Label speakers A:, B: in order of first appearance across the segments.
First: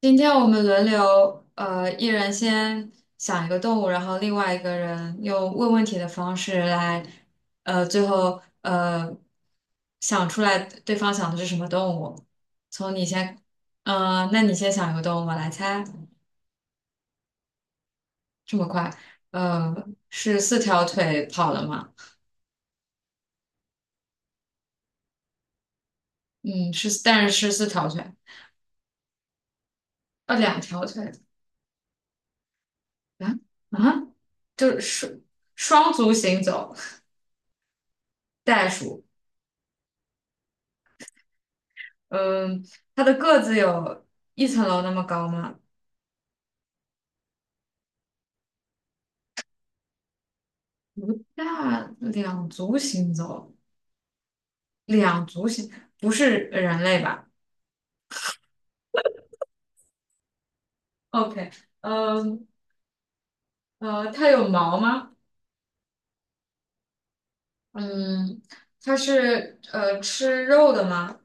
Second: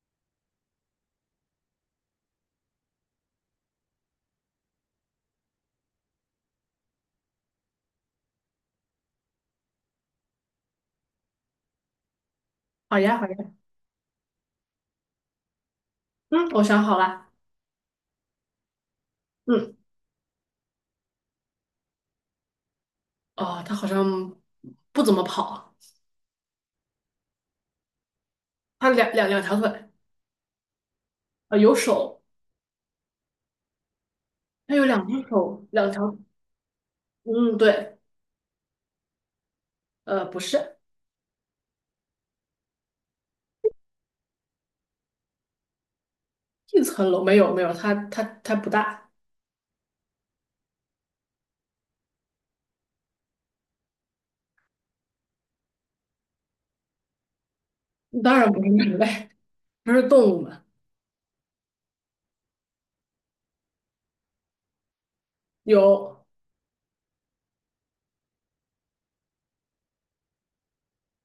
A: 今天我们轮流，一人先想一个动物，然后另外一个人用问问题的方式来，最后想出来对方想的是什么动物。从
B: 好
A: 你
B: 呀，好
A: 先，
B: 呀，
A: 那你先想一个动物，我来猜。
B: 嗯，我想好了。
A: 这么快？呃，
B: 嗯，
A: 是四条腿跑的吗？
B: 哦，它好像不怎么跑，
A: 嗯，是，但是是四条腿，
B: 它两条腿，
A: 两条腿
B: 有手，
A: 啊啊，
B: 它
A: 就
B: 有两只
A: 是
B: 手，
A: 双
B: 两
A: 双足
B: 条，
A: 行走，
B: 嗯，对，
A: 袋鼠。
B: 不是。
A: 嗯，它的个子有一层楼那么高吗？
B: 一层楼，没有没有，它不大，
A: 不大，两足行走，两足行，不是人类吧
B: 当然不是人类，不是动物嘛。
A: ？OK，嗯它有毛吗？
B: 有，
A: 嗯，它是吃肉的吗？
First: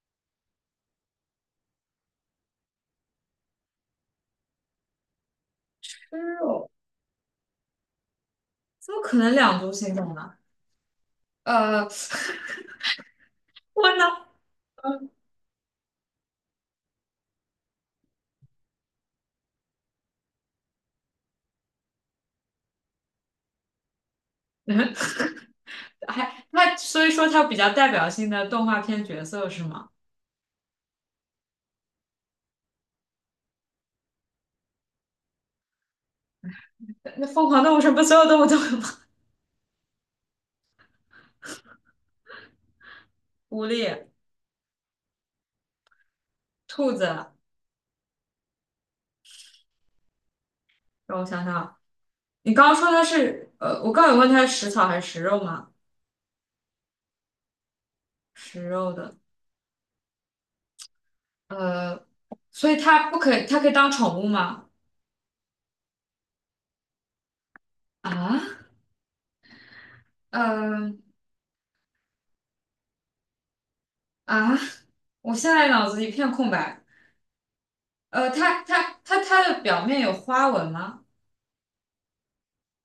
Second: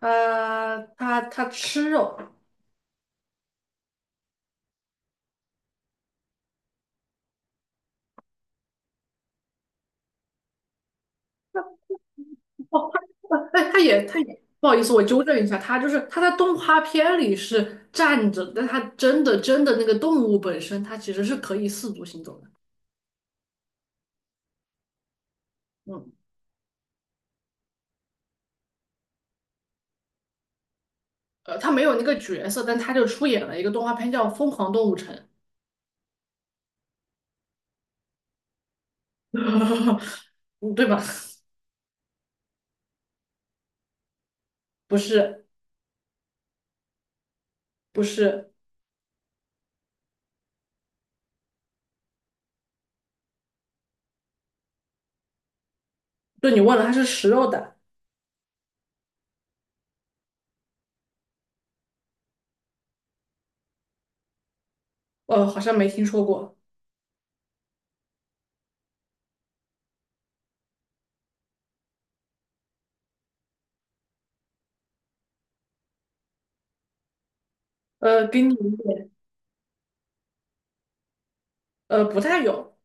B: 它吃肉。
A: 吃肉，怎么可能两足行走呢？呃，
B: 哦，它哎，它
A: 我呢？
B: 也它也，不好意思，我 纠正一下，它就是它在动画片里是站着，但它真的真的那个动物本身，它其实是可以四足行走的。
A: 嗯，
B: 嗯。
A: 所以说它比较代表性的动画片角色是吗？
B: 他没有那个角色，但他就出演了一个动画片叫《疯狂动物城》。
A: 那疯狂动物城不所有动物都有吗？
B: 嗯对吧？
A: 狐狸、
B: 不是，
A: 兔子，
B: 不是，
A: 让我想想。你刚刚说它是呃，我刚刚有问它是食草还是食肉吗？
B: 对你问了，他是食肉的。
A: 食肉的，呃，所以它不可以，它可以当宠物吗？
B: 好像没听说过。
A: 啊，呃啊，我现在脑子一片空白。
B: 给你
A: 它
B: 一
A: 它
B: 点。
A: 它它的表面有花纹吗？
B: 不太有，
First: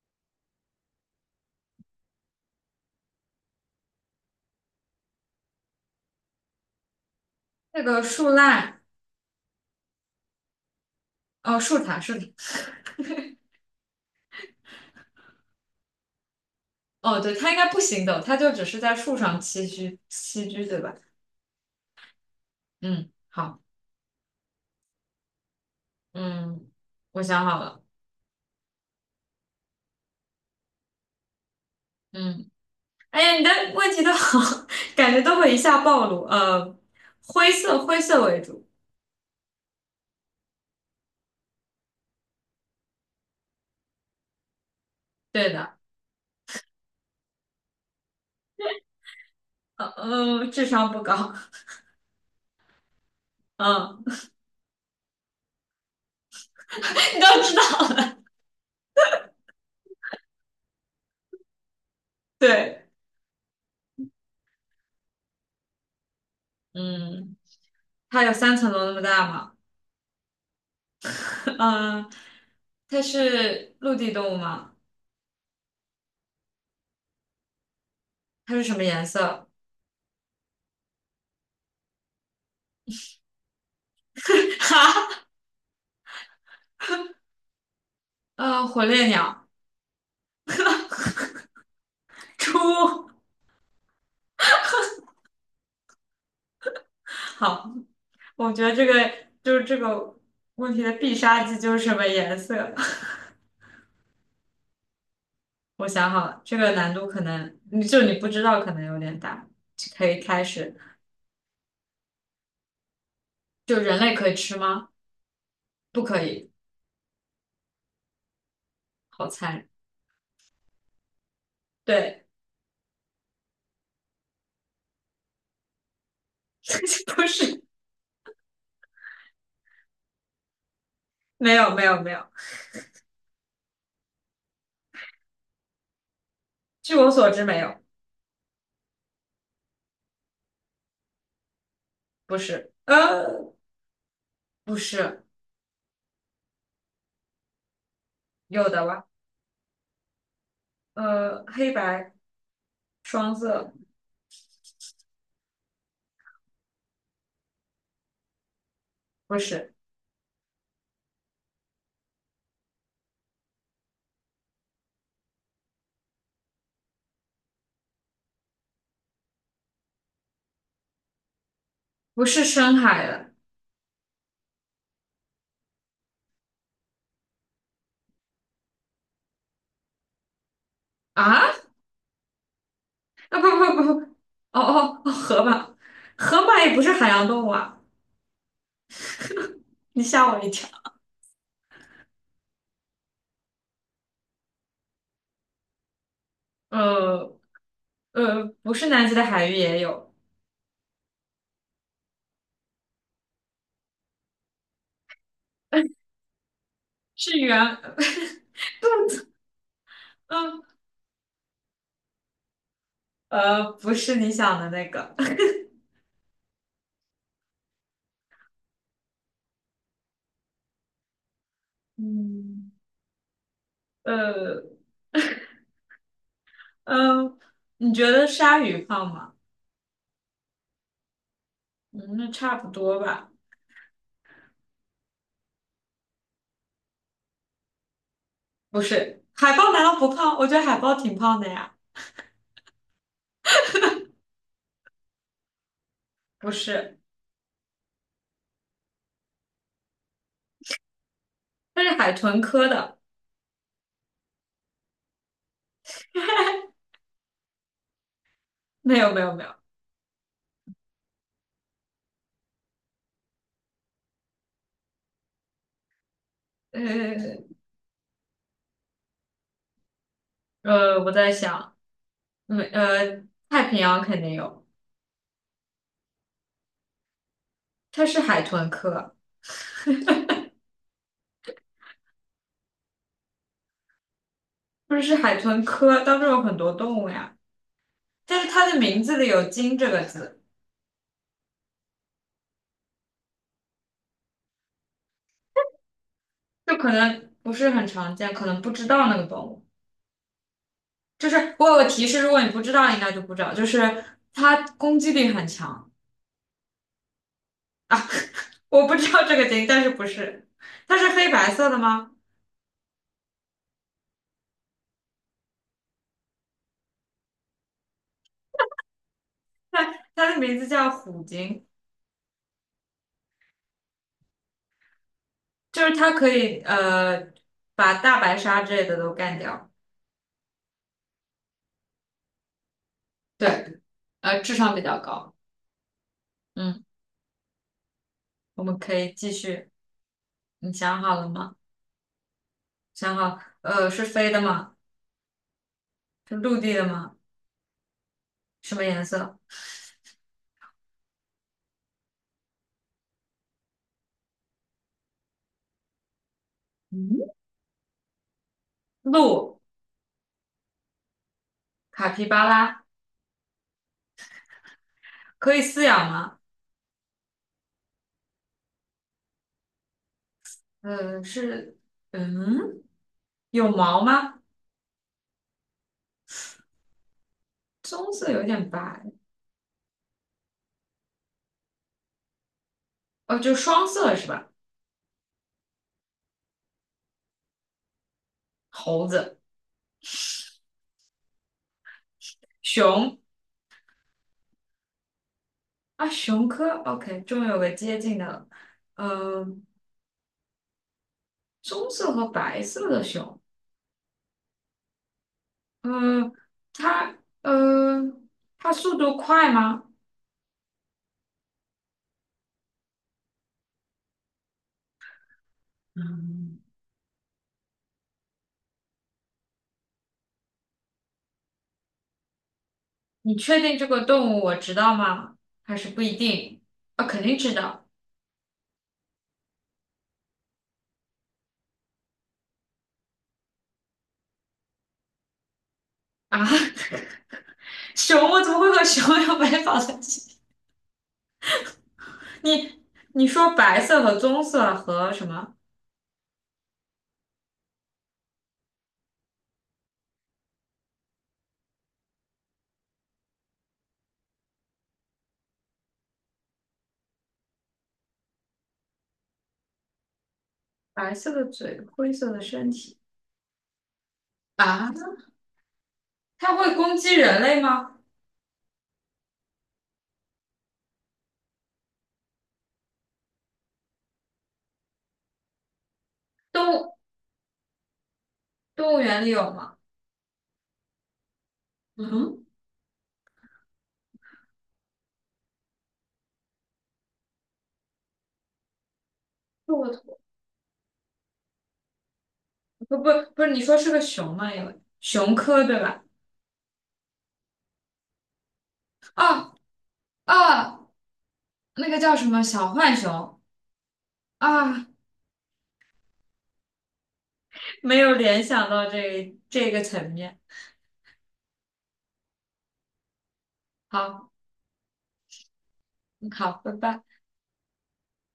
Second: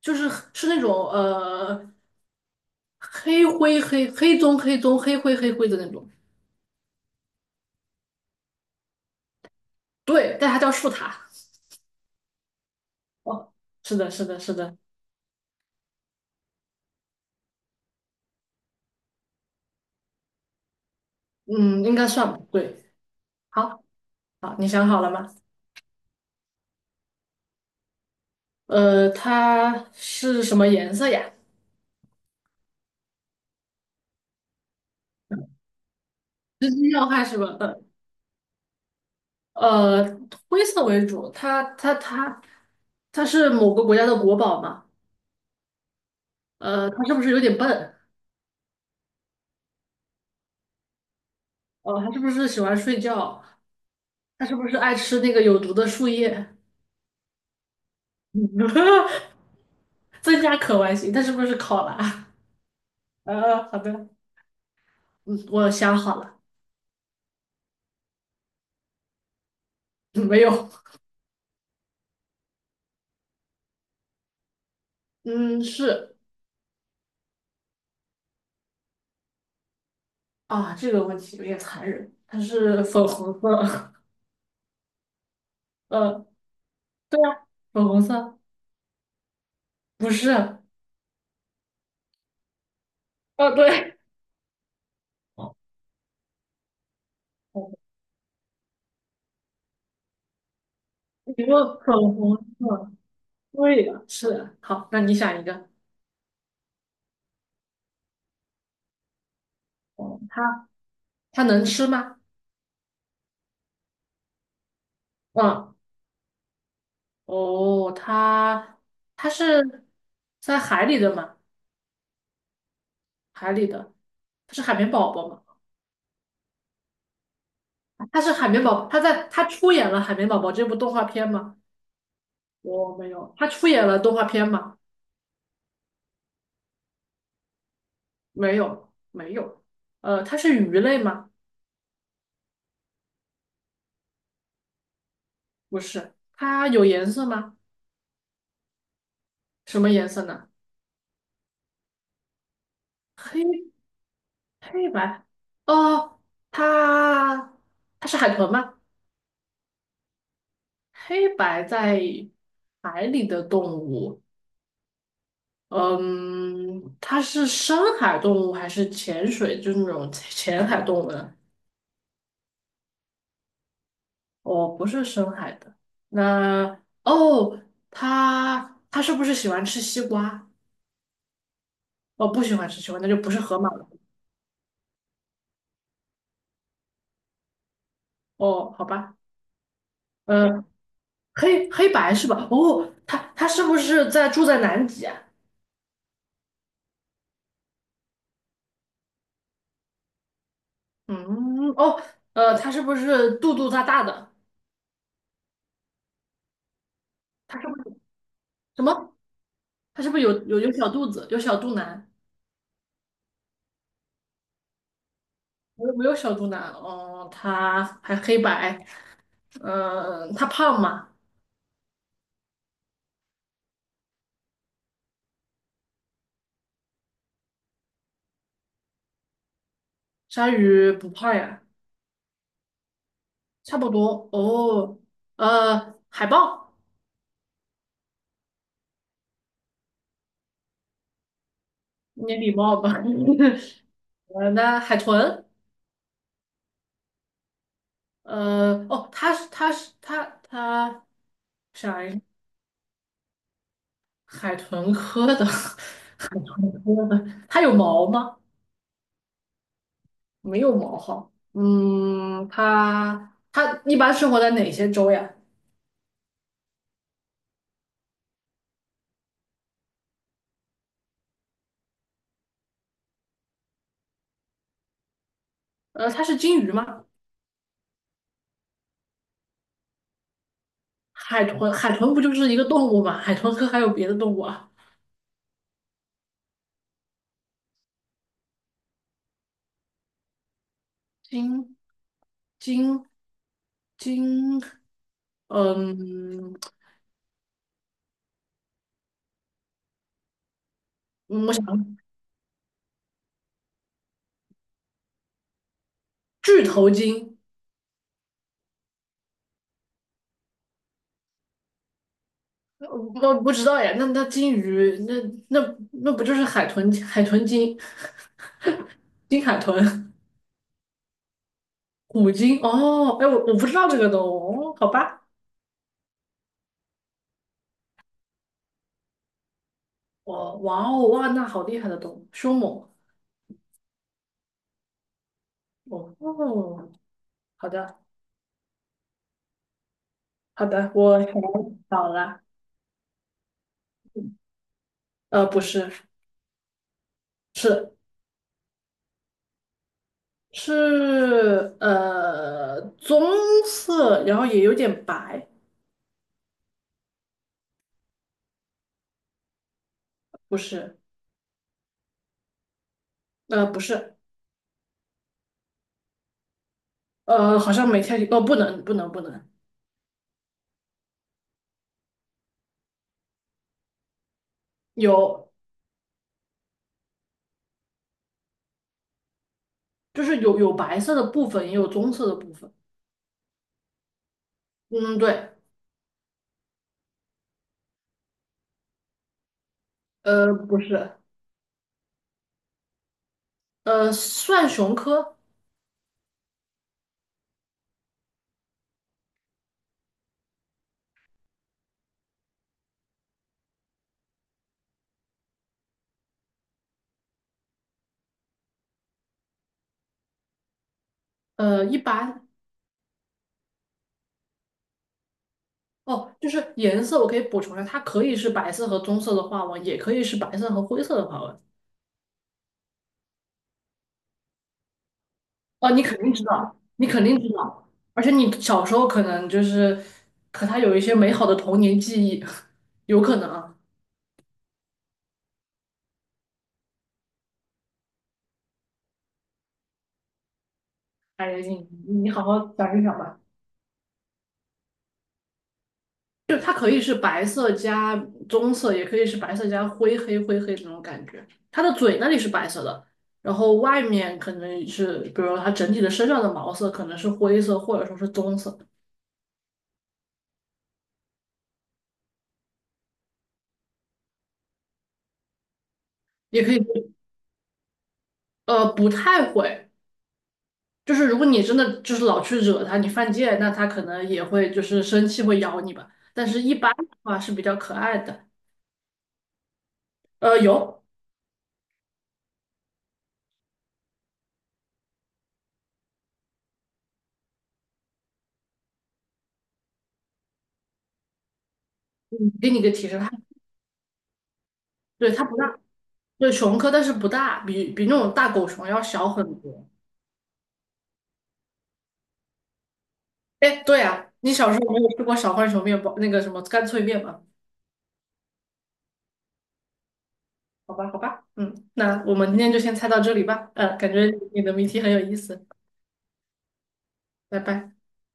B: 就是是那种黑灰黑黑棕黑棕黑灰黑灰的那种。
A: 那个树懒，
B: 对，但它叫树塔。
A: 哦，树懒，
B: 哦，是的，是的，是的。
A: 哦，对，它应该不行走，它就只是在树上栖居栖居，对吧？
B: 嗯，应该算吧，对。
A: 嗯，好，
B: 好，好，你想好了吗？
A: 嗯，我想好了，
B: 它是什么颜色呀？
A: 嗯。哎呀，你的问题都好，感觉都会一下暴露。
B: 要害是
A: 灰
B: 吧？嗯。
A: 色灰色为主，
B: 呃，灰色为主，它它是某个国家的国宝嘛？
A: 对的。
B: 它是不是有点笨？
A: 智商不高。
B: 哦，它是不是喜欢睡觉？
A: 嗯，
B: 它是不是爱吃那个有毒的树叶？
A: 你都知道了。
B: 增加可玩性，它是不是考拉？
A: 对，
B: 好的。嗯，我想好了。
A: 嗯，它有三层楼那么大吗？
B: 嗯没有。
A: 嗯，它是陆地动物吗？
B: 嗯，是
A: 它是什么颜色？
B: 啊，这个问题有点残忍，它是粉红色。
A: 哈，
B: 呃，对啊，粉红色
A: 火烈鸟，
B: 不是，啊，
A: 猪。
B: 对，哦
A: 好，我觉得这个问题的必
B: 你
A: 杀技就
B: 说
A: 是什
B: 粉
A: 么
B: 红
A: 颜色。
B: 色。对的，是的。好，那你想一个。
A: 我想好了，这个难度可能你不知道，可能有点大，可以
B: 哦，
A: 开
B: 它
A: 始。
B: 它能吃吗？
A: 就人类可以吃吗？
B: 嗯，
A: 不可以，
B: 哦，它
A: 好
B: 它
A: 残忍。
B: 是在海里的吗？
A: 对，
B: 海里的，它是海绵宝宝吗？
A: 不是，
B: 它是海绵宝宝，它在它出演了《海绵宝宝》这部动画片
A: 没
B: 吗？
A: 有没有没有，
B: 我、没有，它出演了动画片吗？
A: 据我所知没有，
B: 没有，没有。它是鱼类吗？
A: 不是，不是，
B: 不是，它有颜色吗？
A: 有的吧？
B: 什么颜色呢？
A: 黑白双
B: 黑
A: 色，
B: 黑白。哦，它它是海豚吗？
A: 不是，
B: 黑白在海里的动物。嗯，它是深海动物还是潜水？就是那种浅海动物呢？
A: 不是深海的
B: 哦，不是深海的。那哦，它它是不是喜欢吃西瓜？
A: 啊？
B: 哦，不喜欢吃西瓜，那就不
A: 啊
B: 是
A: 不
B: 河马
A: 不
B: 了。
A: 不不，哦哦哦，河马，河马也不是海洋动物啊，
B: 哦，好吧。
A: 你吓我一
B: 呃，
A: 跳。
B: 黑白是吧？哦，它它是不是在住在南极啊？
A: 呃不是南极的海域也有，
B: 嗯，哦。它是不是肚肚大大的？
A: 是
B: 它是不
A: 原
B: 是什么？它是不是有有
A: 嗯，
B: 有小肚子，有小肚腩？
A: 呃，不是你想的那个，
B: 我有没有小肚腩，哦，它还黑白。嗯、它胖吗？
A: 嗯，呃，嗯，你觉得鲨鱼胖吗？
B: 鲨鱼不胖呀。
A: 嗯，那差不多吧。
B: 差不多哦。海豹，
A: 不是，海豹难道不胖？我觉得海豹挺胖的呀。
B: 你礼貌吧？那海豚。
A: 不是，
B: 哦，它是它是它它
A: 它是
B: 啥
A: 海
B: 呀？
A: 豚科的。
B: 海豚科的。它有毛吗？
A: 没有，没有，没有。
B: 没有毛哈。嗯，它它一般生活在哪些洲呀？
A: 呃，我在想，没，呃，太平洋肯定有，
B: 它是鲸鱼吗？
A: 它是海豚科，
B: 海豚，海豚不就是一个动物吗？海豚科还有别的动物啊？
A: 不是是海豚科当中有很多动物呀，但是它的名字里有鲸这个字，
B: 鲸，鲸，鲸，嗯，
A: 就可能不是很常见，可能不知道那个动物。就
B: 我
A: 是我有个
B: 想
A: 提示，如果你不知道，应该就不知道。就是它攻击力很强
B: 巨头鲸。
A: 啊，我不知道这个鲸，但是不是，它是黑白色的吗？
B: 我不知道呀。那那鲸鱼，那那那不就是海豚？海豚鲸，鲸海豚，
A: 它的名字叫虎鲸，
B: 虎鲸。哦，哎，我我不知道这个动物，哦，好吧。
A: 就是它可以把大白鲨之类的都干掉。
B: 哦，哇哦，哇，那好厉害的动物，凶猛。
A: 对，智商比较高。
B: 哦，
A: 嗯，
B: 哦好的。
A: 我们可以继续。
B: 好
A: 你
B: 的，
A: 想好
B: 我
A: 了
B: 想
A: 吗？
B: 到了。
A: 想好，是飞的吗？
B: 不是，
A: 是陆地的吗？
B: 是
A: 什么颜色？
B: 是棕色，然后也有点白。
A: 嗯，鹿、
B: 不是。
A: 卡皮巴拉
B: 不是。
A: 可以饲养吗？
B: 好像没太不能不能不能
A: 是，嗯。有毛吗？
B: 有。
A: 棕色有点白，
B: 就是有有白色的部分，也有棕色的部分。
A: 哦，就双色是吧？
B: 嗯对。
A: 猴子、
B: 不是。
A: 熊
B: 算熊科。
A: 啊，熊科，OK，终于有个接近的了。嗯、棕色和白色的熊，嗯、它，呃，它速度快吗？
B: 一般。哦就
A: 嗯，
B: 是颜色我可以补充一下，它可以是白色和棕色的花纹，也可以是白色和灰色的花纹。
A: 你确定这个动物我知道吗？还是
B: 哦，
A: 不
B: 你
A: 一
B: 肯定知
A: 定？
B: 道，
A: 啊，
B: 你
A: 肯
B: 肯
A: 定
B: 定知
A: 知道
B: 道，而且你小时候可能就是和他有一些美好的童年记忆。有可能啊。
A: 啊。熊，我怎么会和熊有 白发在一起？
B: 哎呀，你好好
A: 你
B: 想一想
A: 你
B: 吧。
A: 说白色和棕色和什么？
B: 就它可以是白色加棕色，也可以是白色加灰黑灰黑这种感觉。它的嘴那里是白色的，然后外面可能是，比如说它整体的身上的毛色可能是灰色或者说是棕色。
A: 白色的嘴，灰色的身体。啊，它
B: 也可
A: 会攻
B: 以。
A: 击人类吗？
B: 不太会。就是如果你真的就是老去惹它，你犯贱，那它可能也会就是生气会咬你吧。但是
A: 动
B: 一般
A: 物
B: 的话是比较可爱的。
A: 动物园里有吗？
B: 有。
A: 嗯，骆驼，
B: 嗯给你个
A: 不不
B: 提示，它
A: 不是，你说是个熊吗？有
B: 对
A: 熊
B: 它不
A: 科
B: 大，
A: 对吧？
B: 对熊科，但是不大，比那种大狗熊要小很
A: 啊
B: 多。
A: 啊，那个叫什么小浣熊
B: 哎，对啊，你小时
A: 啊，
B: 候没有吃过小浣熊面包那个什么干脆面吗？
A: 没有联想到这个层面。
B: 好吧，好吧，嗯，那我们今天就先猜到这里吧。感觉
A: 好，
B: 你的谜题很有意思。
A: 嗯好，拜拜。
B: 拜拜。